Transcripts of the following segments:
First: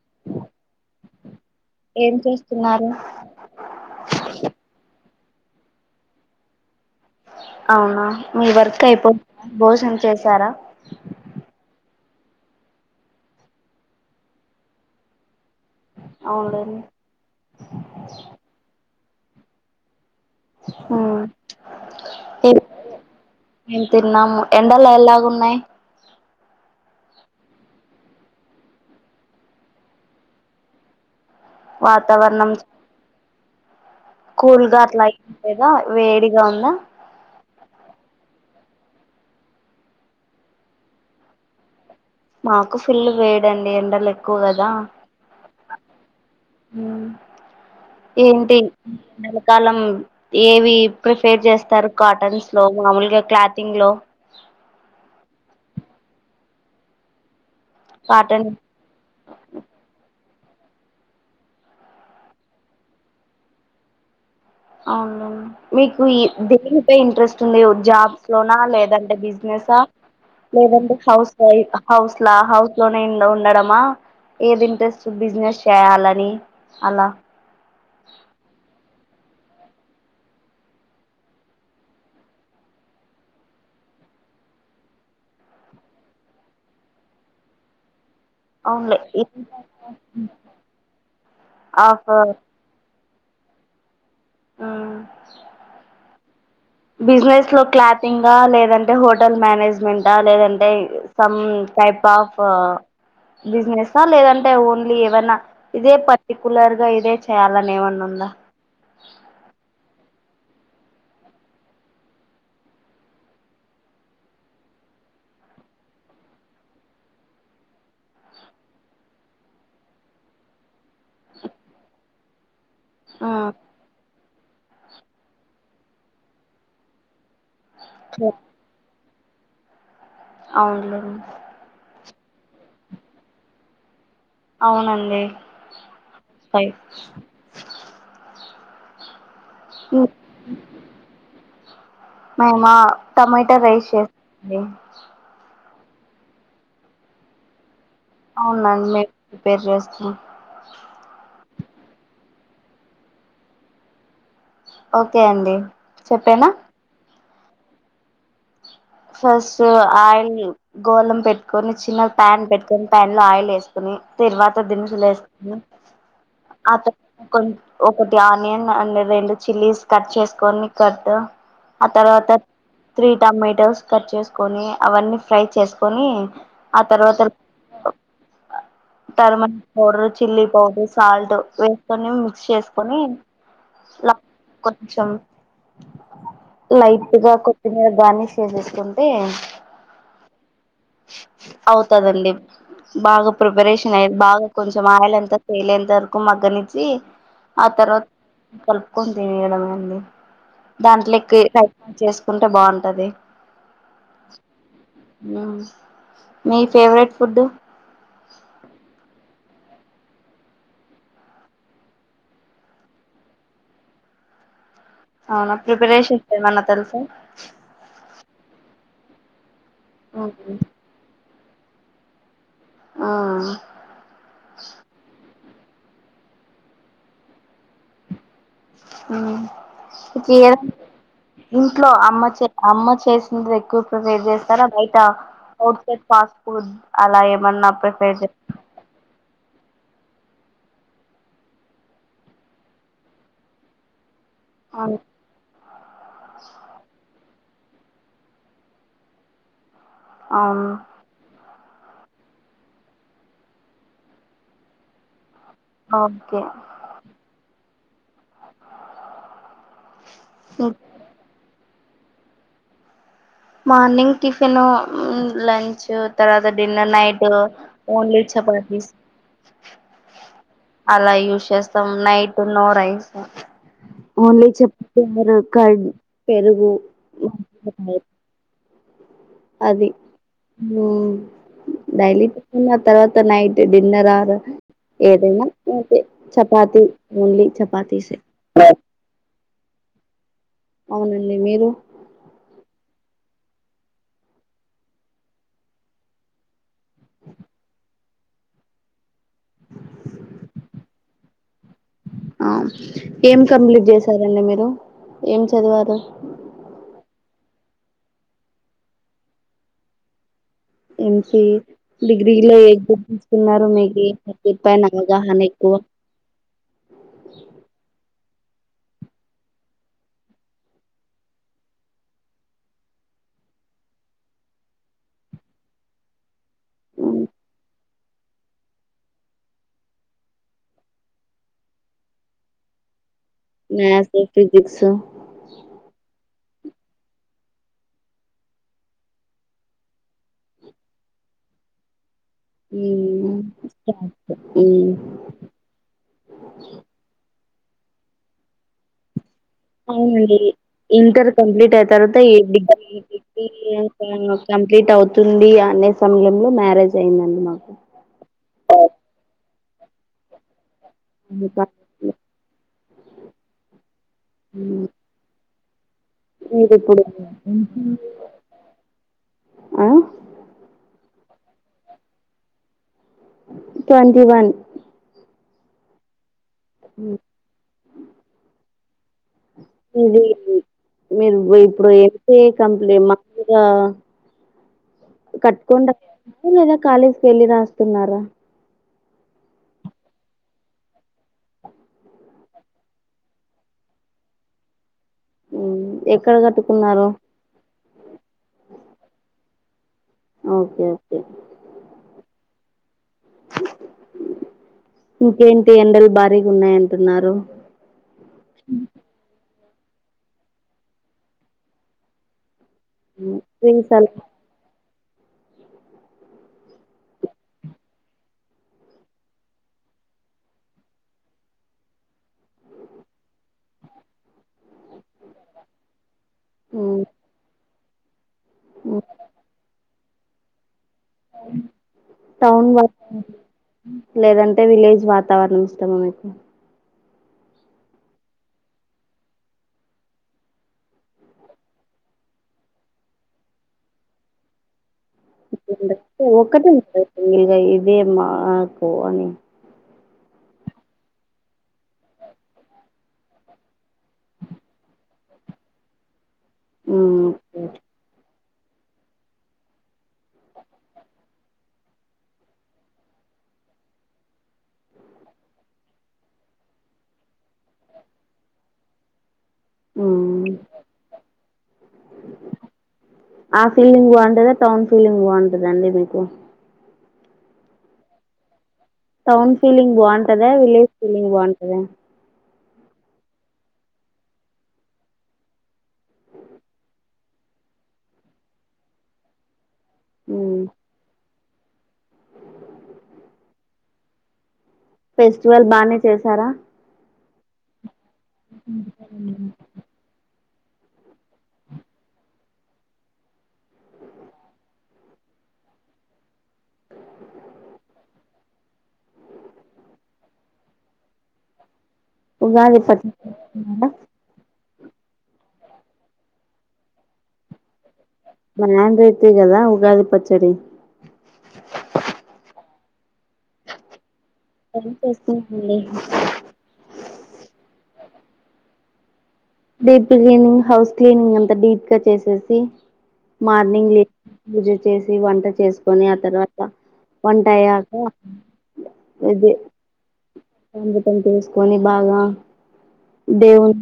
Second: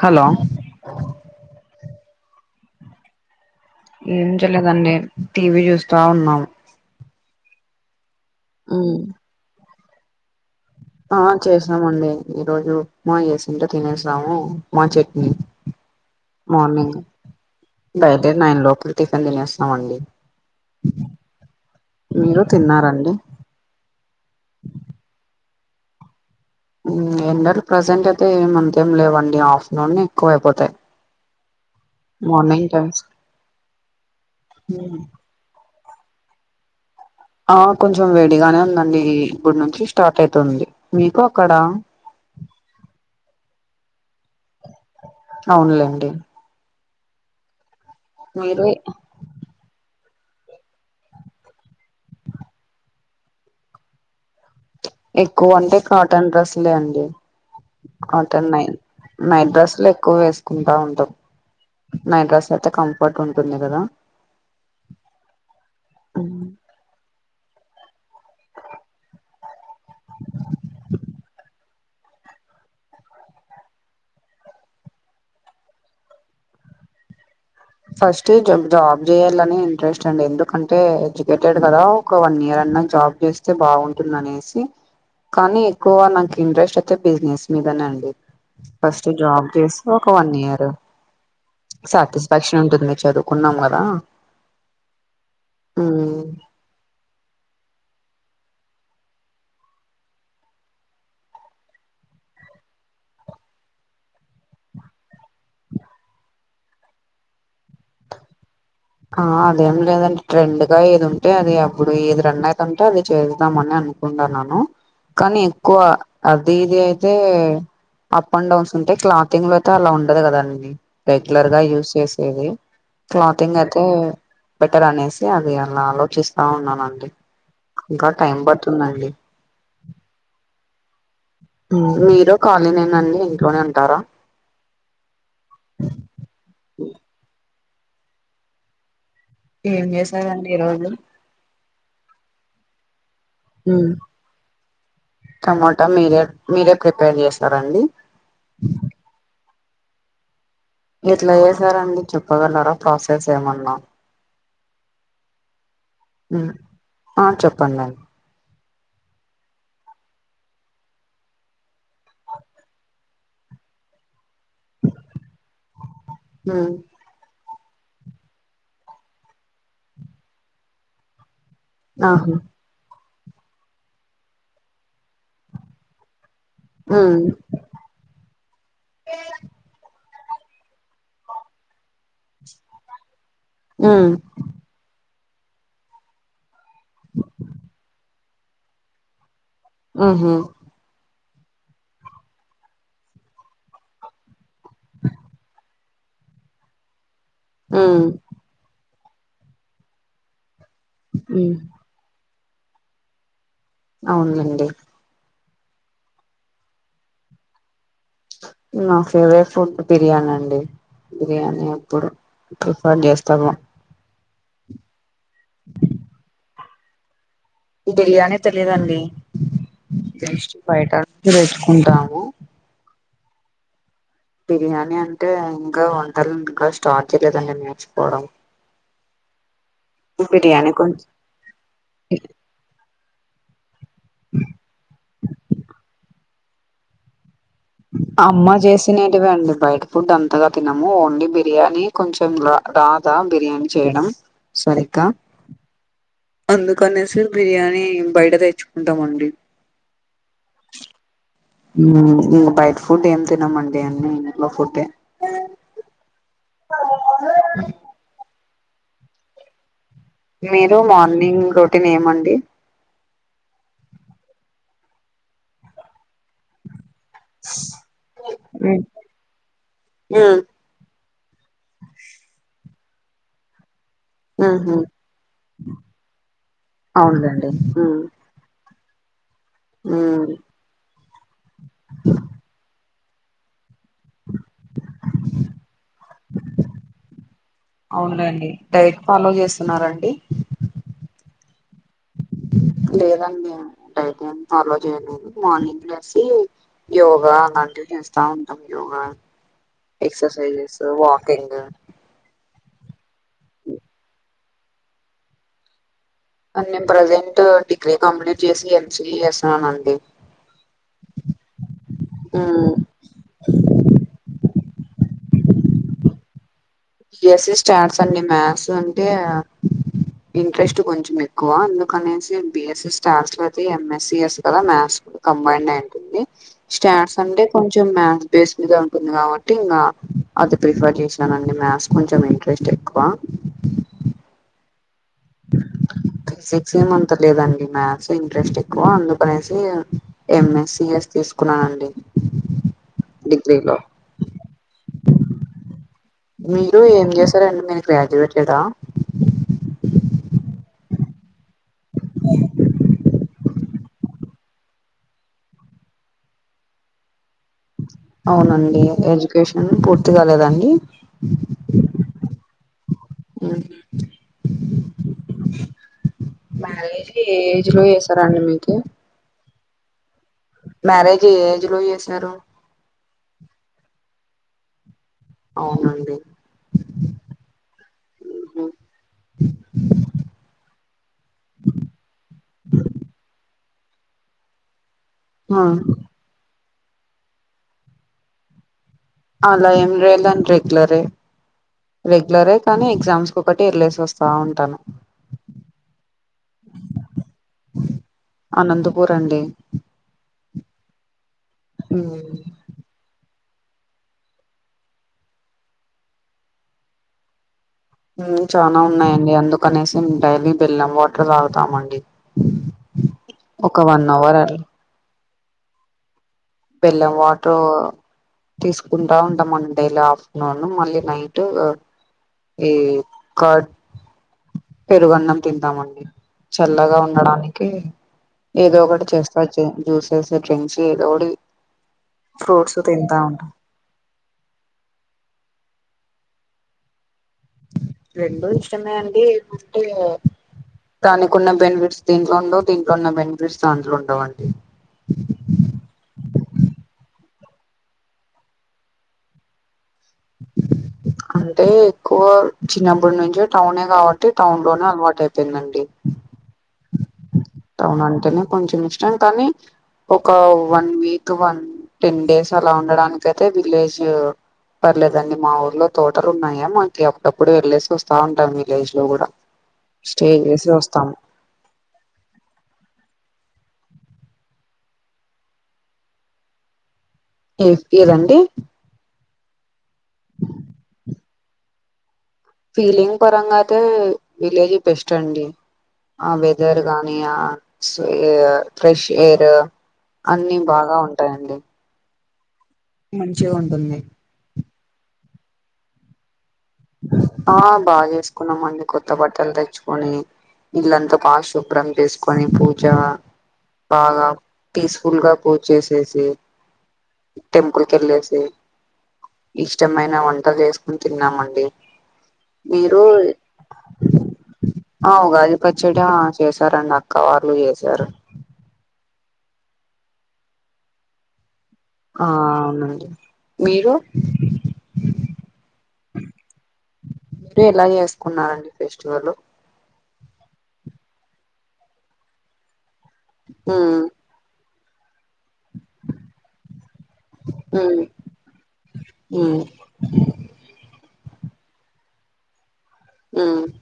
Hello ఏం చేస్తున్నారు ఏం చెలేదండి టీవీ చూస్తా ఉన్నాం అవునా మీ వర్క్ ఉమ్ అయిపో భోజం చేశారా ఆ చేసామండి ఈ రోజు ఉప్మా చేసింటో తినేసాము ఉప్మా చట్నీ అవునులేండి మార్నింగ్ బై డే నైన్ లోపే టిఫిన్ తినేస్తామండి మీరు తిన్నారండి మేం తిన్నాము ఎండలు ఎలాగ ఉన్నాయి ఎండలు ప్రజెంట్ అయితే ఏ అంతేం లేవండి ఆఫ్టనూన్ ఎక్కువ అయిపోతాయి వాతావరణం మార్నింగ్ టైమ్స్ కూల్గా అట్లా తెగ వేడిగా ఉందా ఆ కొంచెం వేడిగానే ఉందండి ఇప్పుడు నుంచి స్టార్ట్ అయితుంది మీకు అక్కడ మాకు ఫుల్ వేడండి ఎండలు ఎక్కువ కదా అవునులేండి ఉ ఏంటి మీరు ఎల్ల కాలం ఏవి ప్రిఫేర్ చేస్తారు కాటన్స్ లో మామూలుగా క్లాథింగ్ లో ఎక్కువ అంటే కాటన్ డ్రెస్లే అండి అంటే కాటన్ నై నైట్ డ్రెస్లు ఎక్కువ వేస్ కుంటఉంటాం నైడ్రస్ అయితే కంఫర్ట్ ఉంటుంది గదా అవునుండి మీకు ఈ దేనిపై ఇంట్రెస్ట్ ఉంది జాబ్ లోనా లేదంటే బిజినెస లేదంటే హౌస్ వై హౌస్ లా హౌస్ లోనే ఉండడమా ఏది ఇంట్రెస్ట్ బిజినెస్ చేయాలని అలా ఫస్ట్ జబ్ జాబ్ చేయాలని ఇంట్రెస్ట్ అండి ఎందుకంటే ఎడ్యుకేటెడ్ కదా ఒక వన్ ఇయర్ అన్నా జాబ్ చేస్తే బాగుంటుంద నేసి కానీ ఎక్కువ నాకు ఇంట్రెస్ట్ అయితే బిజినెస్ మీదనే అండి అవునులే ఫస్ట్ జాబ్ జేసి ఒక వన్ ఇయర్ ఆఫ్ సాటిస్ ఉంటుంది చదువుకున్నామా గదా ఉహు బిజినెస్ లో క్లాత్ టింగా లేదంటే హోటల్ మేనేజ్మెంట లేదంటే సమ్ టైప్ ఆఫ్ బిజినెస్ అ లేదంటే ఓన్లీ ఏవన్నా ఇదే పర్టికులర్ గా ఇదే చేయాలని ఏమన్నా ఉందా ఆ అదేం లేదండి ట్రెండ్గా ఏది ఉంటే అది అప్పుడు ఏది రన్ అయితు ఉంటే అది చేద్దామ అని అనుకుంటాన్నాను కానీ ఎక్కువ అది ఇది అయితే అప్ అండ్ డౌన్స్ ఉంటే క్లాతింగ్ లో అయితే అలా ఉండదు గదండి రెగ్యులర్ గా యూజ్ చేసేది ఆ క్లాతింగ్ అ బెటర్ అనేసి అది అలా ఆలోచిస్తా ఉన్నానండి ఇంకా టైం పడుతుందండి ఆన్లైన్ మీరు కాలినేన అండి? ఇంట్లోనే ఉంటారా? అవునండి. ఫై ఏం చేసారండి ఈ రోజు? అవునా టమాటా రైస్ చేసానండి. ట మీరె మీరె ప్రిపేర్ చేసారా అండి? అవునండి. ప్రిపేర్ చేస్తా. ఎట్లా చేసారండి? చెప్పగలరా ప్రాసెస్ ఏమన్నా? ఓకె అండి. చెప్పేనా? ఉమ్ ఆ చెప్పండండి. ఫస్ట్ ఆయిల్ గోలం పెట్టుకొని, చిన్న ప్యాన్ పెట్టుకొని, ప్యాన్ లో ఆయిల్ ఏసుకొని, తిరువాత దినుసులు ఏసుకొని ఉమ్ ఆత కొన్ ఒకటి ఆనియన్ అండ్ రెండు చిల్లీస్ కట్ చేసుకొని కట్ ఆ తర్వాత, ఆహా త్రీ టమాటోస్ కట్ చేసుకొని అవన్నీ ఫ్రై చేసుకొని, ఆ తర్వాత ఉమ్ [unintelligible] తర్మన్ పొడరు చిల్లీ పౌడర్, సాల్ట్ వేసుకొని, మిక్స్ చేసుకొని ఉమ్ లక్ కొంచెం లైట్గా కొద్దిగా గార్నిష్ చేసేస్ కుంటే, మ్ హు అవుతదండి. బాగా ప్రిపరేషన్ అయి బాగా కొంచం ఆయిల్ అంతా తేలె అంతవరకు మగ్గనిచ్చి, ఆ తర్వాత్ ఉమ్ కల్ప్ కొన్ తినేయడమే అండి. దాంట్లెక్కి ఉమ్ రైతాని చేస్ కుంటే బాంటది. అవునండి. మీ ఫేవరెట్ ఫుడ్డు? నా ఫేవరె ఫుడ్ బిర్యానండి. బిర్యానీ ఎప్పుడు, ప్రిఫర్ చేస్తాము. అవునా, ప్రిపరేషన్ ఏమన్న తెల్సా? ఈ బిర్యానీ తెలీదండి. జస్ట్ బయట చేసుకుంటాము. ఆ బిర్యానీ అంటే? ఇంకా వంటలు ఇంకా స్టార్ట్ చేయలేదండి నేర్చుకోవడం. హ్ బిర్యానీ కొంచెం ఇంట్లో అమ్మ చే అమ్మ చెస్ తొందర ఎక్కు వెయిట్ చేస్తారా బయట ఔట్ సైడ్ ప అలాగే [unintelligible] ఫుడ్ అంతగా తినము ఓన్లీ బిర్యానీ కొంచం రా రాదా బిర్యానీ చేయడం. అవును సరిగ్గా అందుకనేసి బిర్యానీ బయట తెచ్చుకుంటామండి. అవును బయట ఫుడ్ ఏం తినమండి అన్నీ ఇంట్లో ఫుడ్డే ఓకే మీరు మార్నింగ్ నేమండి మార్నింగ్ టిఫిన్ లంచ్ తర్వాత డిన్నర్ నైట్ అ ఓన్లే ఉమ్ చపాటీస్ ఉమ్ అలా యూస్ చేస్తాం నైట్ ఉ నో రైస్ ఓన్లీ ఉహు చెప్ప క పెరుగు అవునులేండి ఉమ్ అది ఉమ్ డైలీ పె తర్వాత త్త నైట్ డిన్నర్ ఆర్ ఏదైనా అతే చపాతి ఓన్లీ చపాతీసే అవునండి డైట్ ఫాలో చేస్త వస్తున్నండి అవునండి మీరు లేదండిైతే ఫాలో చేయలేదు మార్నింగ్ వసి యోగా అలాంటివి చేస్తా ఉంటాం యోగా ఎక్సర్సైజెస్ వాక్ కేంగా ఆ ఏం కంప్లీట్ చేసారంండి మీరు ఏం చదివారు నేను ప్రజెంట్ డిగ్రీ కంప్లీట్ చేసి ఎంసిఈ చేస్తున్నానండి ఎం సి డిగ్రీలో మ్మ్ ఏం గ్రూప్ తీసుకున్నారు మీది సబ్జెక్ట్ ఫైన్ అవగాహన ఎక్కువ బీఎస్సీ స్టేట్స్ అండి మ్యాథ్స్ అంటే ఆ ఇంట్రెస్ట్ కొంచెం ఎక్కువ ఎందుకనేసి బిఎస్స స్టేట్స్ లో అయితే ఎంఎస్సిఎస్ కదా మ్యాథ్స్ కంబైన్డ్ అయి ఉంటుంది స్టేట్స్ అంటే కొంచెం మ్యాథ్స్ బేస్ మీద ఉంటుంది కాబట్టి ఇంకా అది ప్రిఫర్ చేసినానండి మథ్స్ కొంచెం ఇంట్రెస్ట్ ఎక్కువ మ్యాథ్స్ ఫిజిక్స్ సిక్స్ ఏమంతా లేదండి మ్యాథ్స్ ఇంట్రెస్ట్ ఎక్కువ అందుకనేసి ఎం ఎమ్మెస్సీ తీసుకున్నానండి డిగ్రీలో ఇ మీరు ఏం చేస్ ఇస్తారండి మీరు గ్రాజువేటేడా అవునండి ఇంటర్ కంప్లీట్ అయితు తర్వాత ఏ డిగ్రీ ఏ డిగ్రీ ఇయర్ [inaudible] కంప్లీట్ అవుతుంది అనే సమయంలో మ్యారేజ్ అయిందండి మాకు అవునండి ఎడ్యుకేషన్ పూర్తిగాలేదండి ఇంకా హా మ్మ్ మీరు ఇప్పుడు మ్యారేజ్ ఏ ఏజ్ లో చేసిరండి మీకి ఆ మ్యారేజ్ ఏ ఏజ్ లో చేశారు ట్వంటీ వన్ అవునండి అ మీరు గా ఆ కట్కుండా కాలేజీకి వెళ్ళి రాస్తున్నారా అలా ఏం రలండి రెగ్యులరే రెగ్యులరే కానీ ఎగ్జామ్స్ ఒకటి ఎర్లేసి వస్తా ఉంటాను ఎక్కడ కట్టుకున్నారు అనంతపూర్ అండి ఓకే ఓకే ఇమ్మ్ ఇంకేంటి ఎండలు భారీగా ఉన్నాయి అంటున్నారు చాలా ఉన్నాయండి అందుకు కానీసం డైలీ బెల్లం వాటర్ తాగుతామండి ఒక వన్ అవర్ అలా బెల్లం వాటర్ తీసుకుంటా ఉంటామండీ డేల ఆఫ్టర్నూన్ మళ్ళీ నైట్ ఈ కార్డ్ పెరుగన్నం తింటామండి చల్లగా హ్మ్. ఉండడానికి ఏదో హ్మ్. ఒకటి చేస్తా వచ్చేయండి జ్యూసెస్ డ్రింక్స్ ఏదో ఒకటి టౌన్ ఫ్రూట్స్ తింటా వాతావరణం ఉంటాం లేదంటే విలేజ్ వాతావరణం ఉత్తమంతే రెండడు ఇష్టమే అండింటే దానికి ఉన్న బెనిఫిట్స్ దీంట్లో ఉండవు దీంట్లో ఉన్న బెనిఫిట్స్ దాంట్లో ఉండవుండి ట ఒకటే ఇదే మాకో అని అంటే ఎక్కువ చిన్నప్పుడు నుంచే టౌనే కాబట్టి టౌన్ లోనే అలవాటు అయిపోయిందండి ఇమ్ టౌన్ అంటేనే కొంచెం ఇష్టం కానీ ఒక one week one ten days అలా ఉండడానిక అయితే విలేజ్ పర్లేదండి మా ఊర్లో తోటలు ఉన్నాయా మకి అప్పుడప్పుడు వెళ్లేేసి వస్తా ఉంటాం విలేజ్ లో కూడా స్టేజ్ హ్మ్. చేసి చొస్తాము ఆ ఫీలింగ్ బాగుంటదా టౌన్ ఫీలింగ్ బాగుంటదండి మీకు ఏ ఏదండీ టౌన్ ఫీలింగ్ బాగుంటదా విలేజ్ ఫీలింగ్ బాగుంటదా ఫీలింగ్ పరంగా అయితే విలేజ్ బెస్ట్ అండి ఆ వెదర్ గాని ఆ ఫ్రెష్ ఎయిర్ అన్ని బాగా ఉంటా అంతే అండి మంచిగా ఉంటుంది ఫెస్టివల్ బానే చేసారా ఆ బాగా తీసుకున్నామండి కొత్త బట్టలు తెచ్చుకొని ఇల్లంతా బా శుభ్రం చేసుకోని పూజ బాగా పీస్ఫుల్ గా పూజ చేసేసి టెంపుల్ కి వెళ్ళేసి ఇష్టమైన వంట చేసుకుని తిన్నామండి ఉగాది మీరు పచ్చడి ఆ గాజుపచ్చడి చేసారండి అక్క వాళ్ళు చేసారు న్యాన్ రైతి కదా ఉగాది పచ్చడి ఆ అవునండి మీరు ఏం చేస్తున్నారండి ఎలా చేసుకున్నారండి festival deep cleaning house cleaning అంతా డీప్ గా చేసేసి మార్నింగ్ ఉమ్ లే చేసి వంట చేసుకొని ఆ తర్వాత వంట ఉమ్ అయ్యాక ఉమ్ కొని బాగా ఉమ్ దేవును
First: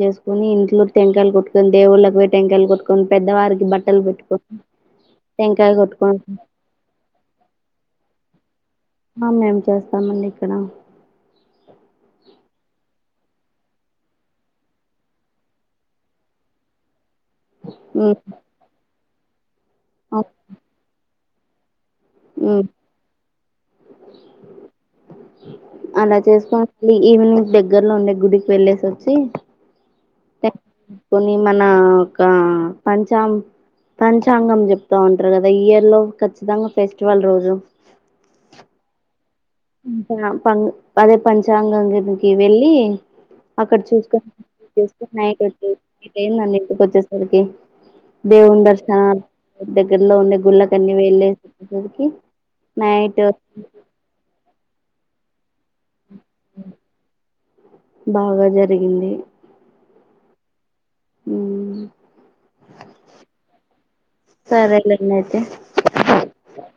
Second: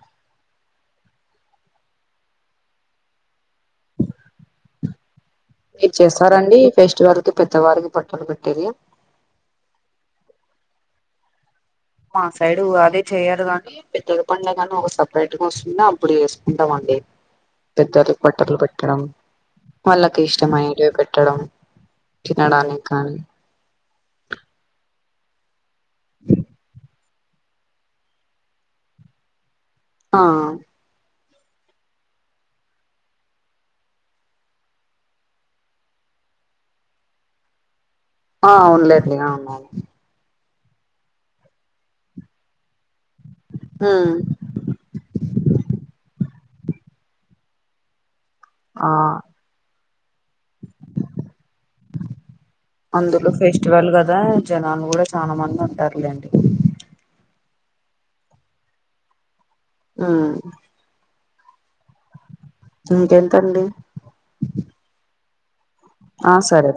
చేసుకొని ఇంట్లో టెంకాయలు కొట్టుకొని దేవుళ్ళకి పోయి టెంకాయలు కొట్టుకొని పెద్దవారికి బట్టలు పెట్టుకొని టెంకాయ మీరు కొట్టుకొని చేస్తారండి ఫెస్టివల్ పెద్దవారికి త పెట్టేది మేము చేస్తాంమండి ఇక్కడ మా సైడు అదే చేయరు కానీ పెద్దల పండగ అని ఒక సపరేట్ గా వస్తుంది అప్పుడు వేసుకుంటాం అండి. ఉమ్ పెద్దలకు బట్టలు పెట్టడం వాళ్ళకి ఇష్టమ పేట్టడం ఉమ్ తినడానికి కానీ [inaudible] అలా చేసుకోవాలి. ఈవినింగ్ దగ్గర్లో ఉండే గుడికి వెళ్ళేసి వచ్చి ఆ కొని మన ఒక పంచా పంచాంగం చెప్తా ఉంటారు కదా ఇయర్ లో ఖచ్చితంగా ఫెస్టివల్ రోజు ఆ అవునులేండి అవునవును అకా [inaudible] పం అదే పంచాంగనికి వెళ్ళి అక్కడ ఉమ్ చూసుకొని నైట్ వచ్చేసరికి దేవుని ఆ దర్శన దగ్గరలో ఉండే గుళ్ళకన్ని వెళ్ళేసరికి నైట్ అందులో ఫెస్టివల్ కదా జనాలు కూడా చాలా మంది ఉంటారులేండి బాగా జరిగింది. ఉమ్ ఉ ఇంకెంతండి ఓకే ఆ సరే